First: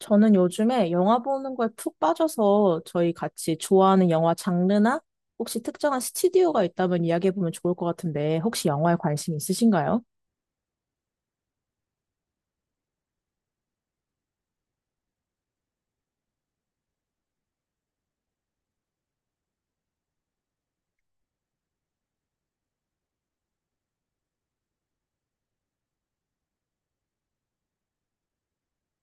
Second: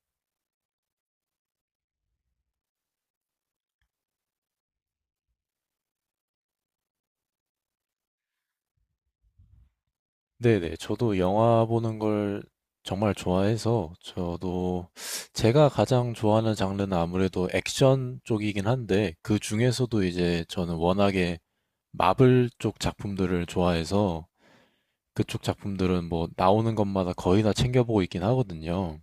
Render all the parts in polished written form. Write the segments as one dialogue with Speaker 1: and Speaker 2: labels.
Speaker 1: 저는 요즘에 영화 보는 거에 푹 빠져서 저희 같이 좋아하는 영화 장르나 혹시 특정한 스튜디오가 있다면 이야기해보면 좋을 것 같은데 혹시 영화에 관심 있으신가요?
Speaker 2: 네네. 저도 영화 보는 걸 정말 좋아해서 저도 제가 가장 좋아하는 장르는 아무래도 액션 쪽이긴 한데 그 중에서도 이제 저는 워낙에 마블 쪽 작품들을 좋아해서 그쪽 작품들은 뭐 나오는 것마다 거의 다 챙겨보고 있긴 하거든요.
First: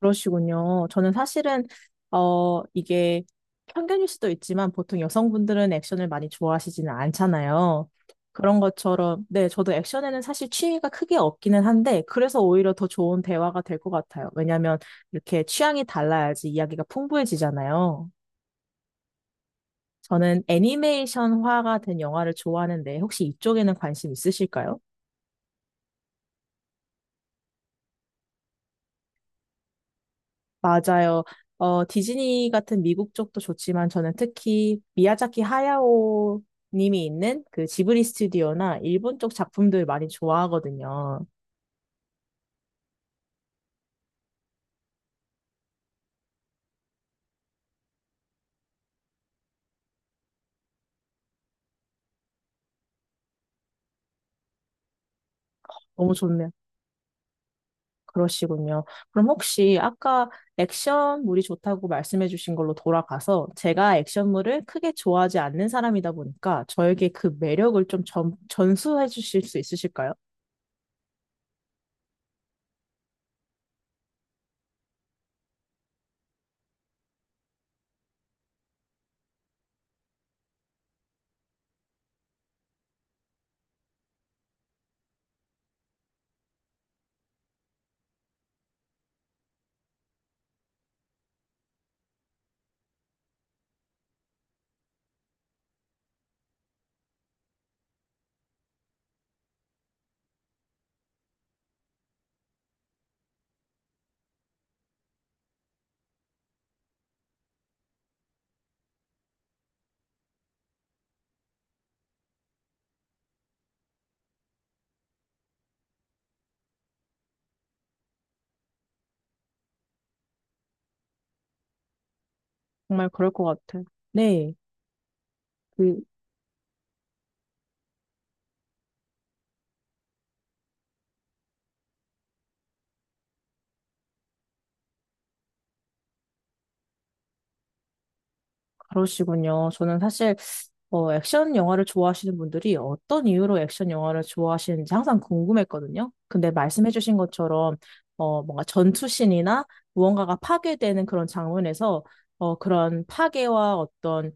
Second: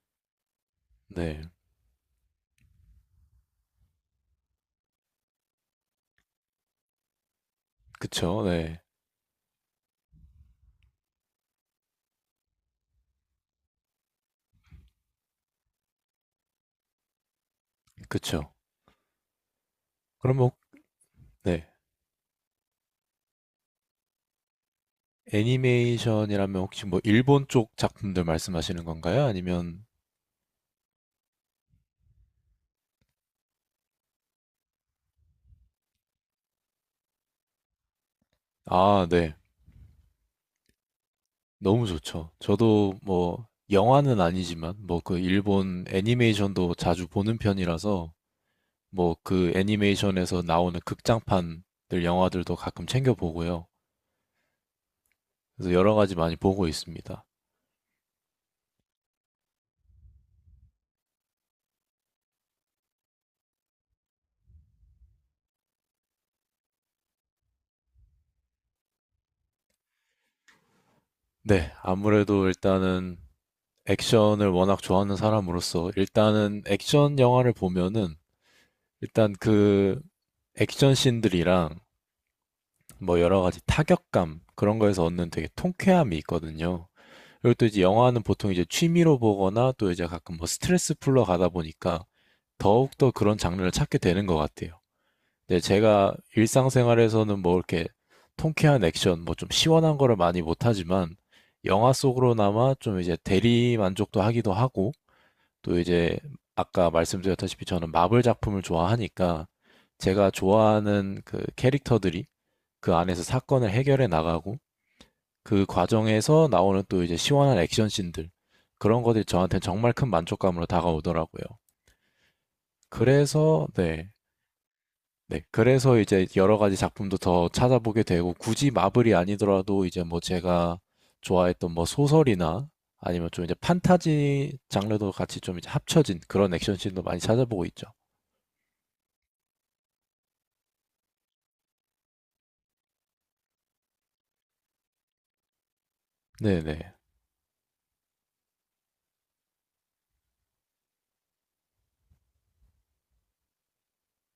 Speaker 1: 그러시군요. 저는
Speaker 2: 네.
Speaker 1: 사실은, 이게 편견일 수도 있지만 보통 여성분들은 액션을 많이 좋아하시지는 않잖아요.
Speaker 2: 그쵸.
Speaker 1: 그런
Speaker 2: 네.
Speaker 1: 것처럼, 네, 저도 액션에는 사실 취미가 크게 없기는 한데, 그래서 오히려 더 좋은 대화가 될 것 같아요. 왜냐하면 이렇게 취향이 달라야지 이야기가 풍부해지잖아요.
Speaker 2: 그쵸. 그럼
Speaker 1: 저는
Speaker 2: 뭐, 네.
Speaker 1: 애니메이션화가 된 영화를 좋아하는데, 혹시 이쪽에는 관심 있으실까요?
Speaker 2: 애니메이션이라면 혹시 뭐 일본 쪽 작품들 말씀하시는 건가요? 아니면,
Speaker 1: 맞아요. 디즈니 같은 미국 쪽도 좋지만, 저는 특히 미야자키 하야오 님이 있는 그 지브리 스튜디오나
Speaker 2: 아,
Speaker 1: 일본
Speaker 2: 네.
Speaker 1: 쪽 작품들 많이 좋아하거든요.
Speaker 2: 너무 좋죠. 저도 뭐 영화는 아니지만 뭐 그 일본 애니메이션도 자주 보는 편이라서 뭐 그 애니메이션에서 나오는 극장판들 영화들도 가끔 챙겨 보고요. 그래서 여러 가지
Speaker 1: 너무
Speaker 2: 많이
Speaker 1: 좋네요.
Speaker 2: 보고 있습니다.
Speaker 1: 그러시군요. 그럼 혹시 아까 액션물이 좋다고 말씀해 주신 걸로 돌아가서, 제가 액션물을 크게 좋아하지 않는 사람이다 보니까 저에게 그 매력을 좀 전수해 주실 수 있으실까요?
Speaker 2: 네, 아무래도 일단은 액션을 워낙 좋아하는 사람으로서 일단은 액션 영화를 보면은 일단 그 액션 씬들이랑 뭐 여러 가지 타격감 그런 거에서 얻는 되게 통쾌함이 있거든요. 그리고 또 이제 영화는 보통 이제 취미로 보거나 또 이제 가끔 뭐 스트레스 풀러 가다 보니까 더욱더 그런 장르를 찾게 되는 것 같아요. 근데 제가 일상생활에서는 뭐 이렇게 통쾌한 액션, 뭐 좀 시원한 거를 많이 못하지만 영화 속으로나마 좀 이제 대리 만족도 하기도 하고 또 이제 아까 말씀드렸다시피 저는 마블 작품을 좋아하니까 제가 좋아하는 그 캐릭터들이 그 안에서 사건을 해결해 나가고 그 과정에서 나오는 또 이제 시원한 액션 씬들 그런 것들이 저한테 정말 큰 만족감으로 다가오더라고요.
Speaker 1: 정말 그럴 것
Speaker 2: 그래서
Speaker 1: 같아.
Speaker 2: 네.
Speaker 1: 네.
Speaker 2: 네. 그래서
Speaker 1: 그,
Speaker 2: 이제 여러 가지 작품도 더 찾아보게 되고 굳이 마블이 아니더라도 이제 뭐 제가 좋아했던 뭐 소설이나 아니면 좀 이제 판타지 장르도 같이 좀 이제 합쳐진 그런 액션 씬도 많이 찾아보고 있죠.
Speaker 1: 그러시군요. 저는 사실 액션 영화를 좋아하시는 분들이 어떤 이유로 액션 영화를 좋아하시는지 항상 궁금했거든요. 근데
Speaker 2: 네네.
Speaker 1: 말씀해주신 것처럼, 뭔가 전투신이나 무언가가 파괴되는 그런 장면에서, 그런 파괴와 어떤,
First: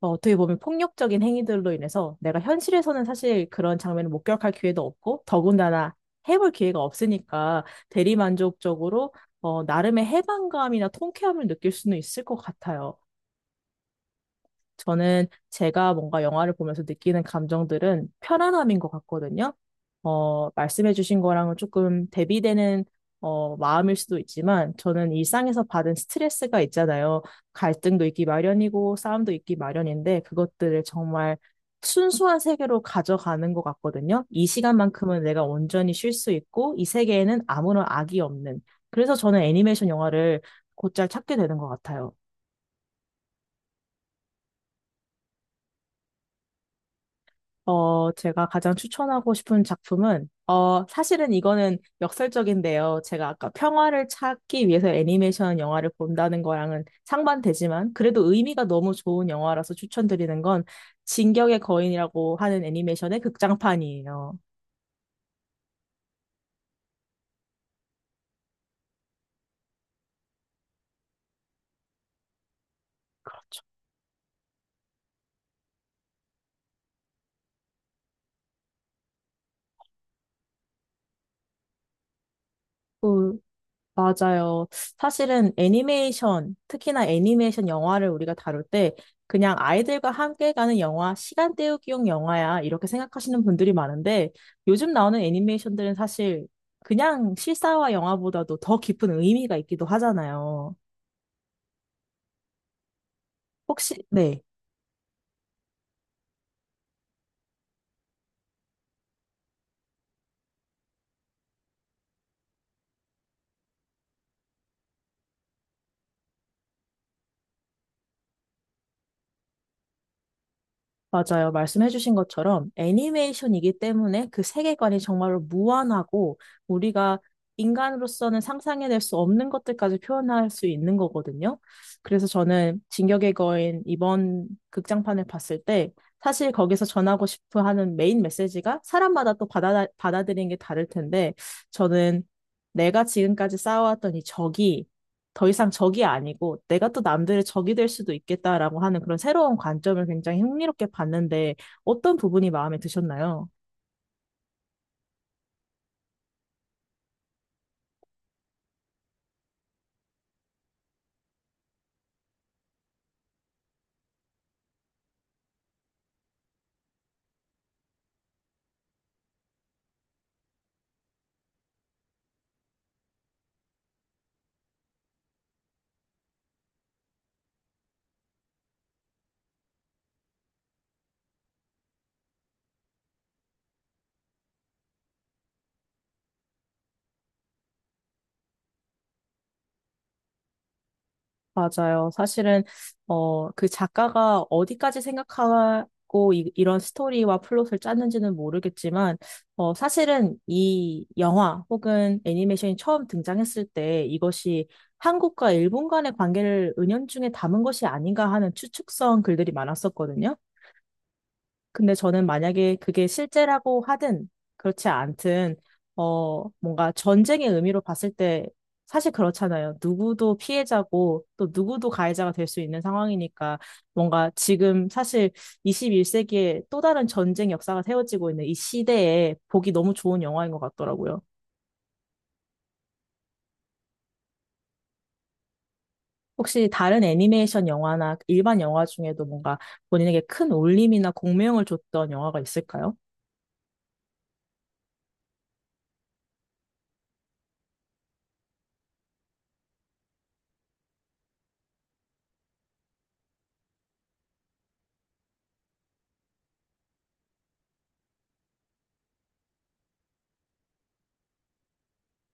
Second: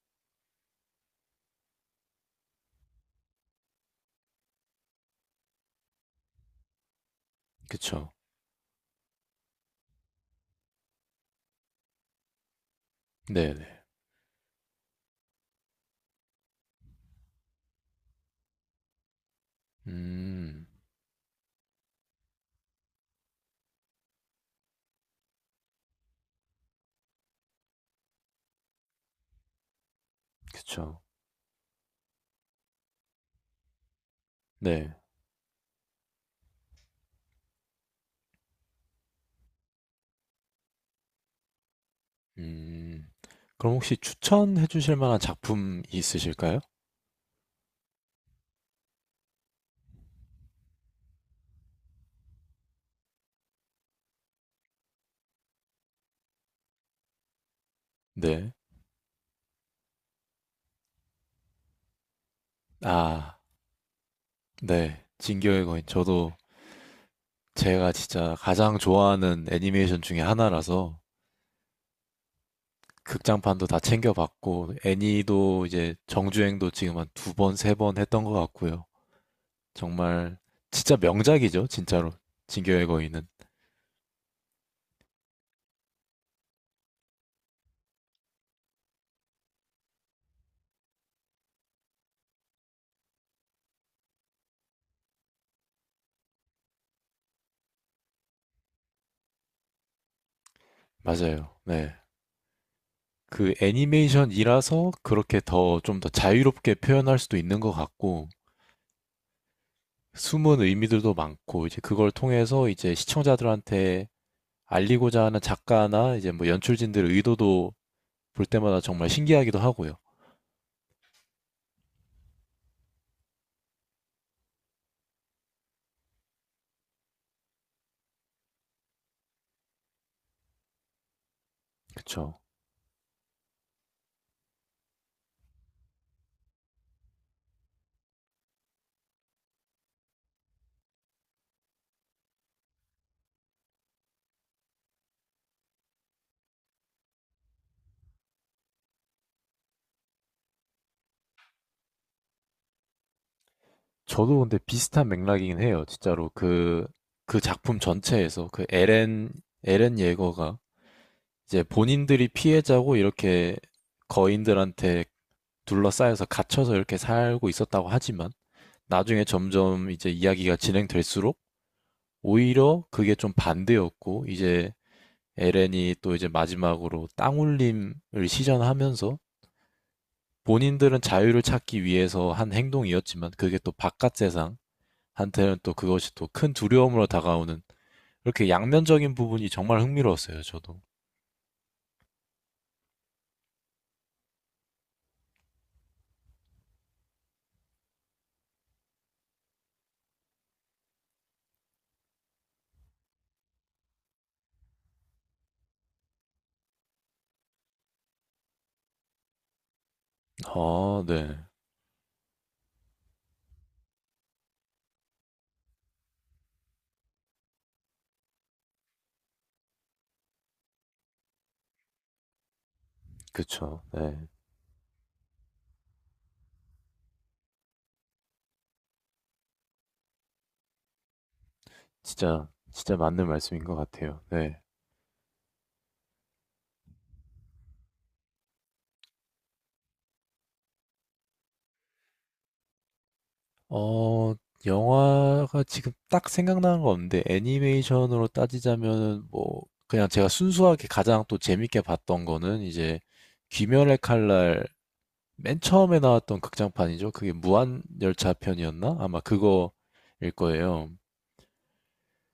Speaker 1: 어떻게 보면 폭력적인 행위들로 인해서 내가 현실에서는 사실 그런 장면을 목격할 기회도 없고, 더군다나 해볼 기회가 없으니까
Speaker 2: 그쵸.
Speaker 1: 대리만족적으로 나름의 해방감이나 통쾌함을 느낄 수는 있을 것 같아요.
Speaker 2: 네네.
Speaker 1: 저는 제가 뭔가 영화를 보면서 느끼는 감정들은 편안함인 것 같거든요.
Speaker 2: 음.
Speaker 1: 말씀해주신 거랑은 조금 대비되는 마음일 수도 있지만, 저는 일상에서 받은 스트레스가 있잖아요. 갈등도 있기 마련이고 싸움도 있기 마련인데, 그것들을
Speaker 2: 그쵸.
Speaker 1: 정말 순수한 세계로 가져가는 것 같거든요. 이
Speaker 2: 네.
Speaker 1: 시간만큼은 내가 온전히 쉴 수 있고, 이 세계에는 아무런 악이 없는. 그래서 저는 애니메이션 영화를 곧잘 찾게 되는 것 같아요.
Speaker 2: 음. 그럼 혹시 추천해 주실 만한 작품이 있으실까요?
Speaker 1: 제가 가장 추천하고 싶은 작품은, 사실은 이거는 역설적인데요. 제가 아까 평화를 찾기 위해서 애니메이션 영화를 본다는 거랑은 상반되지만, 그래도
Speaker 2: 네.
Speaker 1: 의미가 너무 좋은 영화라서 추천드리는 건, 진격의 거인이라고 하는 애니메이션의
Speaker 2: 아.
Speaker 1: 극장판이에요.
Speaker 2: 네. 진격의 거인. 저도 제가 진짜 가장 좋아하는 애니메이션 중에 하나라서
Speaker 1: 그렇죠.
Speaker 2: 극장판도 다 챙겨 봤고 애니도 이제 정주행도 지금 한 두 번, 세 번 했던 것 같고요. 정말 진짜 명작이죠, 진짜로. 진격의 거인은.
Speaker 1: 그 맞아요. 사실은 애니메이션, 특히나 애니메이션 영화를 우리가 다룰 때, 그냥 아이들과 함께 가는 영화, 시간 때우기용 영화야, 이렇게 생각하시는 분들이 많은데, 요즘 나오는 애니메이션들은 사실 그냥 실사화 영화보다도 더 깊은 의미가 있기도 하잖아요.
Speaker 2: 맞아요. 네. 그
Speaker 1: 혹시, 네.
Speaker 2: 애니메이션이라서 그렇게 더 좀 더 자유롭게 표현할 수도 있는 것 같고 숨은 의미들도 많고 이제 그걸 통해서 이제 시청자들한테 알리고자 하는 작가나 이제 뭐 연출진들의 의도도 볼 때마다 정말 신기하기도 하고요.
Speaker 1: 맞아요. 말씀해주신 것처럼 애니메이션이기 때문에 그 세계관이 정말로 무한하고, 우리가 인간으로서는 상상해낼 수 없는 것들까지 표현할 수 있는 거거든요. 그래서
Speaker 2: 그쵸.
Speaker 1: 저는 진격의 거인 이번 극장판을 봤을 때, 사실 거기서 전하고 싶어 하는 메인 메시지가 사람마다 또 받아들이는 게 다를 텐데, 저는 내가 지금까지 쌓아왔던 이 적이 더 이상 적이 아니고 내가 또 남들의 적이 될 수도 있겠다라고 하는 그런 새로운 관점을 굉장히 흥미롭게 봤는데, 어떤 부분이 마음에 드셨나요?
Speaker 2: 저도 근데 비슷한 맥락이긴 해요. 진짜로 그 작품 전체에서 그 에렌 예거가 이제 본인들이 피해자고 이렇게 거인들한테 둘러싸여서 갇혀서 이렇게 살고 있었다고 하지만 나중에 점점 이제 이야기가 진행될수록 오히려 그게 좀 반대였고 이제 에렌이 또 이제 마지막으로 땅울림을 시전하면서 본인들은 자유를 찾기 위해서 한 행동이었지만 그게 또 바깥 세상 한테는 또 그것이 또 큰 두려움으로 다가오는 이렇게 양면적인 부분이 정말 흥미로웠어요, 저도.
Speaker 1: 맞아요. 사실은 그 작가가 어디까지 생각하고 이런 스토리와 플롯을 짰는지는 모르겠지만, 사실은 이 영화 혹은 애니메이션이 처음 등장했을 때 이것이 한국과 일본 간의 관계를 은연중에 담은 것이 아닌가 하는 추측성 글들이 많았었거든요.
Speaker 2: 아, 네.
Speaker 1: 근데 저는 만약에 그게 실제라고 하든 그렇지 않든, 뭔가 전쟁의 의미로 봤을 때 사실 그렇잖아요. 누구도 피해자고 또 누구도 가해자가 될 수 있는 상황이니까,
Speaker 2: 그쵸. 네.
Speaker 1: 뭔가 지금 사실 21세기에 또 다른 전쟁 역사가 세워지고 있는 이 시대에 보기 너무 좋은 영화인 것 같더라고요.
Speaker 2: 진짜, 진짜 맞는 말씀인 것 같아요. 네.
Speaker 1: 혹시 다른 애니메이션 영화나 일반 영화 중에도 뭔가 본인에게 큰 울림이나 공명을 줬던 영화가 있을까요?
Speaker 2: 어, 영화가 지금 딱 생각나는 거 없는데, 애니메이션으로 따지자면은, 뭐, 그냥 제가 순수하게 가장 또 재밌게 봤던 거는, 이제, 귀멸의 칼날, 맨 처음에 나왔던 극장판이죠. 그게 무한열차 편이었나? 아마 그거일 거예요.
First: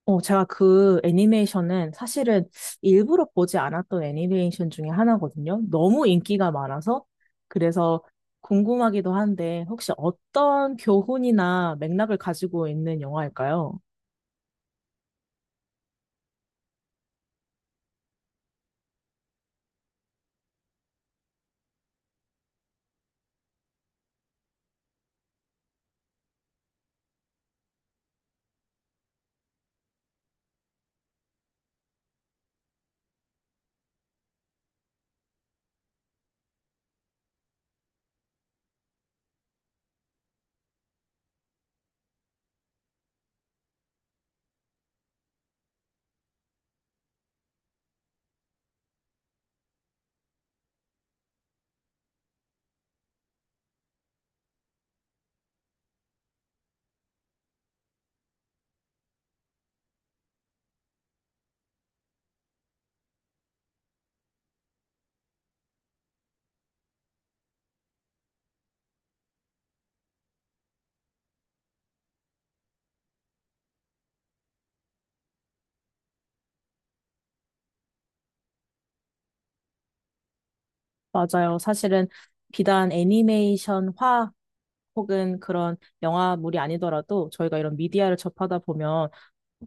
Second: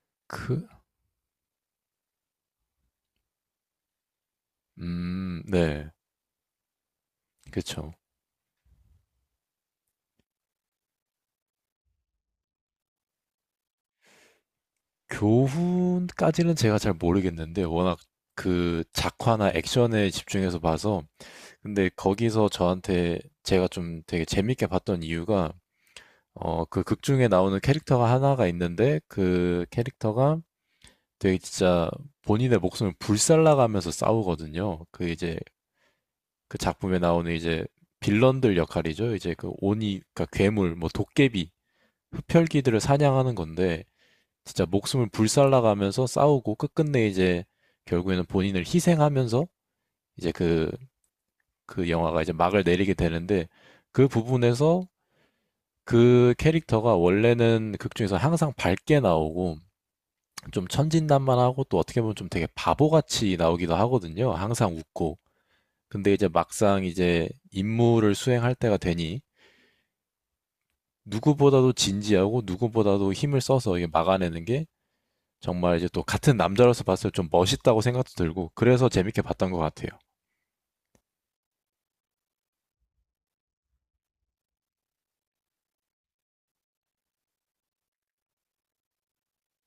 Speaker 1: 제가
Speaker 2: 그,
Speaker 1: 그 애니메이션은 사실은 일부러 보지 않았던 애니메이션 중에 하나거든요.
Speaker 2: 네.
Speaker 1: 너무 인기가 많아서.
Speaker 2: 그쵸.
Speaker 1: 그래서 궁금하기도 한데, 혹시 어떤 교훈이나 맥락을 가지고 있는 영화일까요?
Speaker 2: 교훈까지는 제가 잘 모르겠는데 워낙 그 작화나 액션에 집중해서 봐서 근데 거기서 저한테 제가 좀 되게 재밌게 봤던 이유가 그 극 중에 나오는 캐릭터가 하나가 있는데 그 캐릭터가 되게 진짜 본인의 목숨을 불살라가면서 싸우거든요. 그 이제 그 작품에 나오는 이제 빌런들 역할이죠. 이제 그 오니 그러니까 괴물 뭐 도깨비, 흡혈귀들을 사냥하는 건데 진짜 목숨을 불살라가면서 싸우고 끝끝내 이제 결국에는 본인을 희생하면서 이제 그, 그 영화가 이제 막을 내리게 되는데 그 부분에서 그 캐릭터가 원래는 극 중에서 항상 밝게 나오고 좀 천진난만하고 또 어떻게 보면 좀 되게 바보같이 나오기도 하거든요. 항상 웃고. 근데 이제 막상 이제 임무를 수행할 때가 되니 누구보다도 진지하고 누구보다도 힘을 써서 이게 막아내는 게 정말 이제 또 같은 남자로서 봤을 때 좀 멋있다고 생각도 들고 그래서 재밌게 봤던 것 같아요.
Speaker 1: 맞아요. 사실은 비단 애니메이션화 혹은 그런 영화물이 아니더라도 저희가 이런 미디어를 접하다 보면,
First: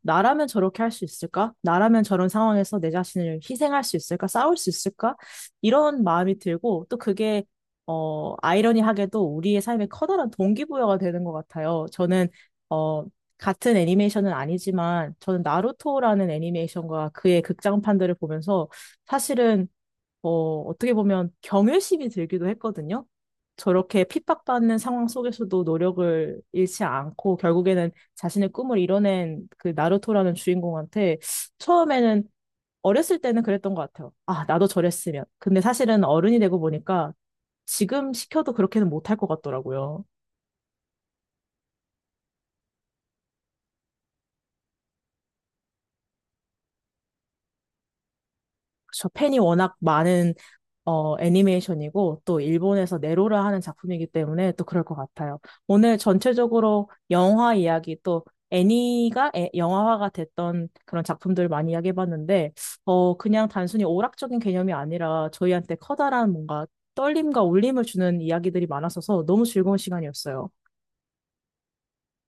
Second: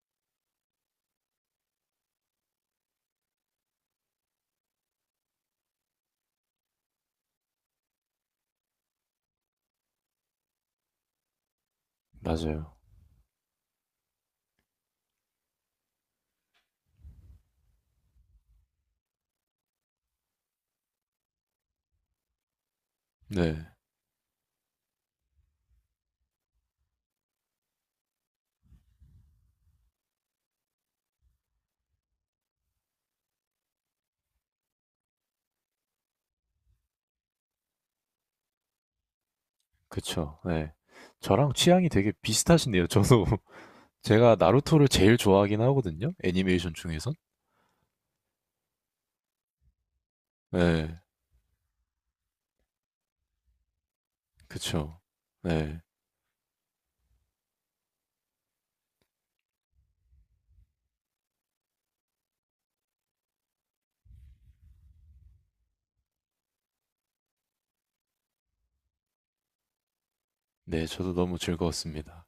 Speaker 1: 나라면 저렇게 할 수 있을까? 나라면 저런 상황에서 내 자신을 희생할 수 있을까? 싸울 수 있을까? 이런 마음이 들고, 또 그게 아이러니하게도 우리의 삶에 커다란 동기부여가 되는 것 같아요. 저는
Speaker 2: 맞아요.
Speaker 1: 어 같은 애니메이션은 아니지만, 저는 나루토라는 애니메이션과 그의 극장판들을 보면서 사실은 어떻게 보면 경외심이 들기도 했거든요.
Speaker 2: 네.
Speaker 1: 저렇게 핍박받는 상황 속에서도 노력을 잃지 않고 결국에는 자신의 꿈을 이뤄낸 그 나루토라는 주인공한테, 처음에는, 어렸을 때는 그랬던 것 같아요. 아, 나도 저랬으면. 근데 사실은 어른이 되고 보니까 지금 시켜도 그렇게는 못할 것 같더라고요.
Speaker 2: 그쵸. 네. 저랑 취향이 되게 비슷하시네요. 저도 제가 나루토를 제일 좋아하긴 하거든요. 애니메이션 중에선.
Speaker 1: 저, 팬이 워낙 많은
Speaker 2: 네.
Speaker 1: 애니메이션이고 또 일본에서 네로라 하는 작품이기 때문에 또 그럴 것
Speaker 2: 그쵸.
Speaker 1: 같아요.
Speaker 2: 네.
Speaker 1: 오늘 전체적으로 영화 이야기 또 애니가 영화화가 됐던 그런 작품들 많이 이야기해봤는데, 그냥 단순히 오락적인 개념이 아니라 저희한테 커다란 뭔가 떨림과 울림을 주는 이야기들이 많았어서 너무 즐거운 시간이었어요.
Speaker 2: 네, 저도 너무 즐거웠습니다.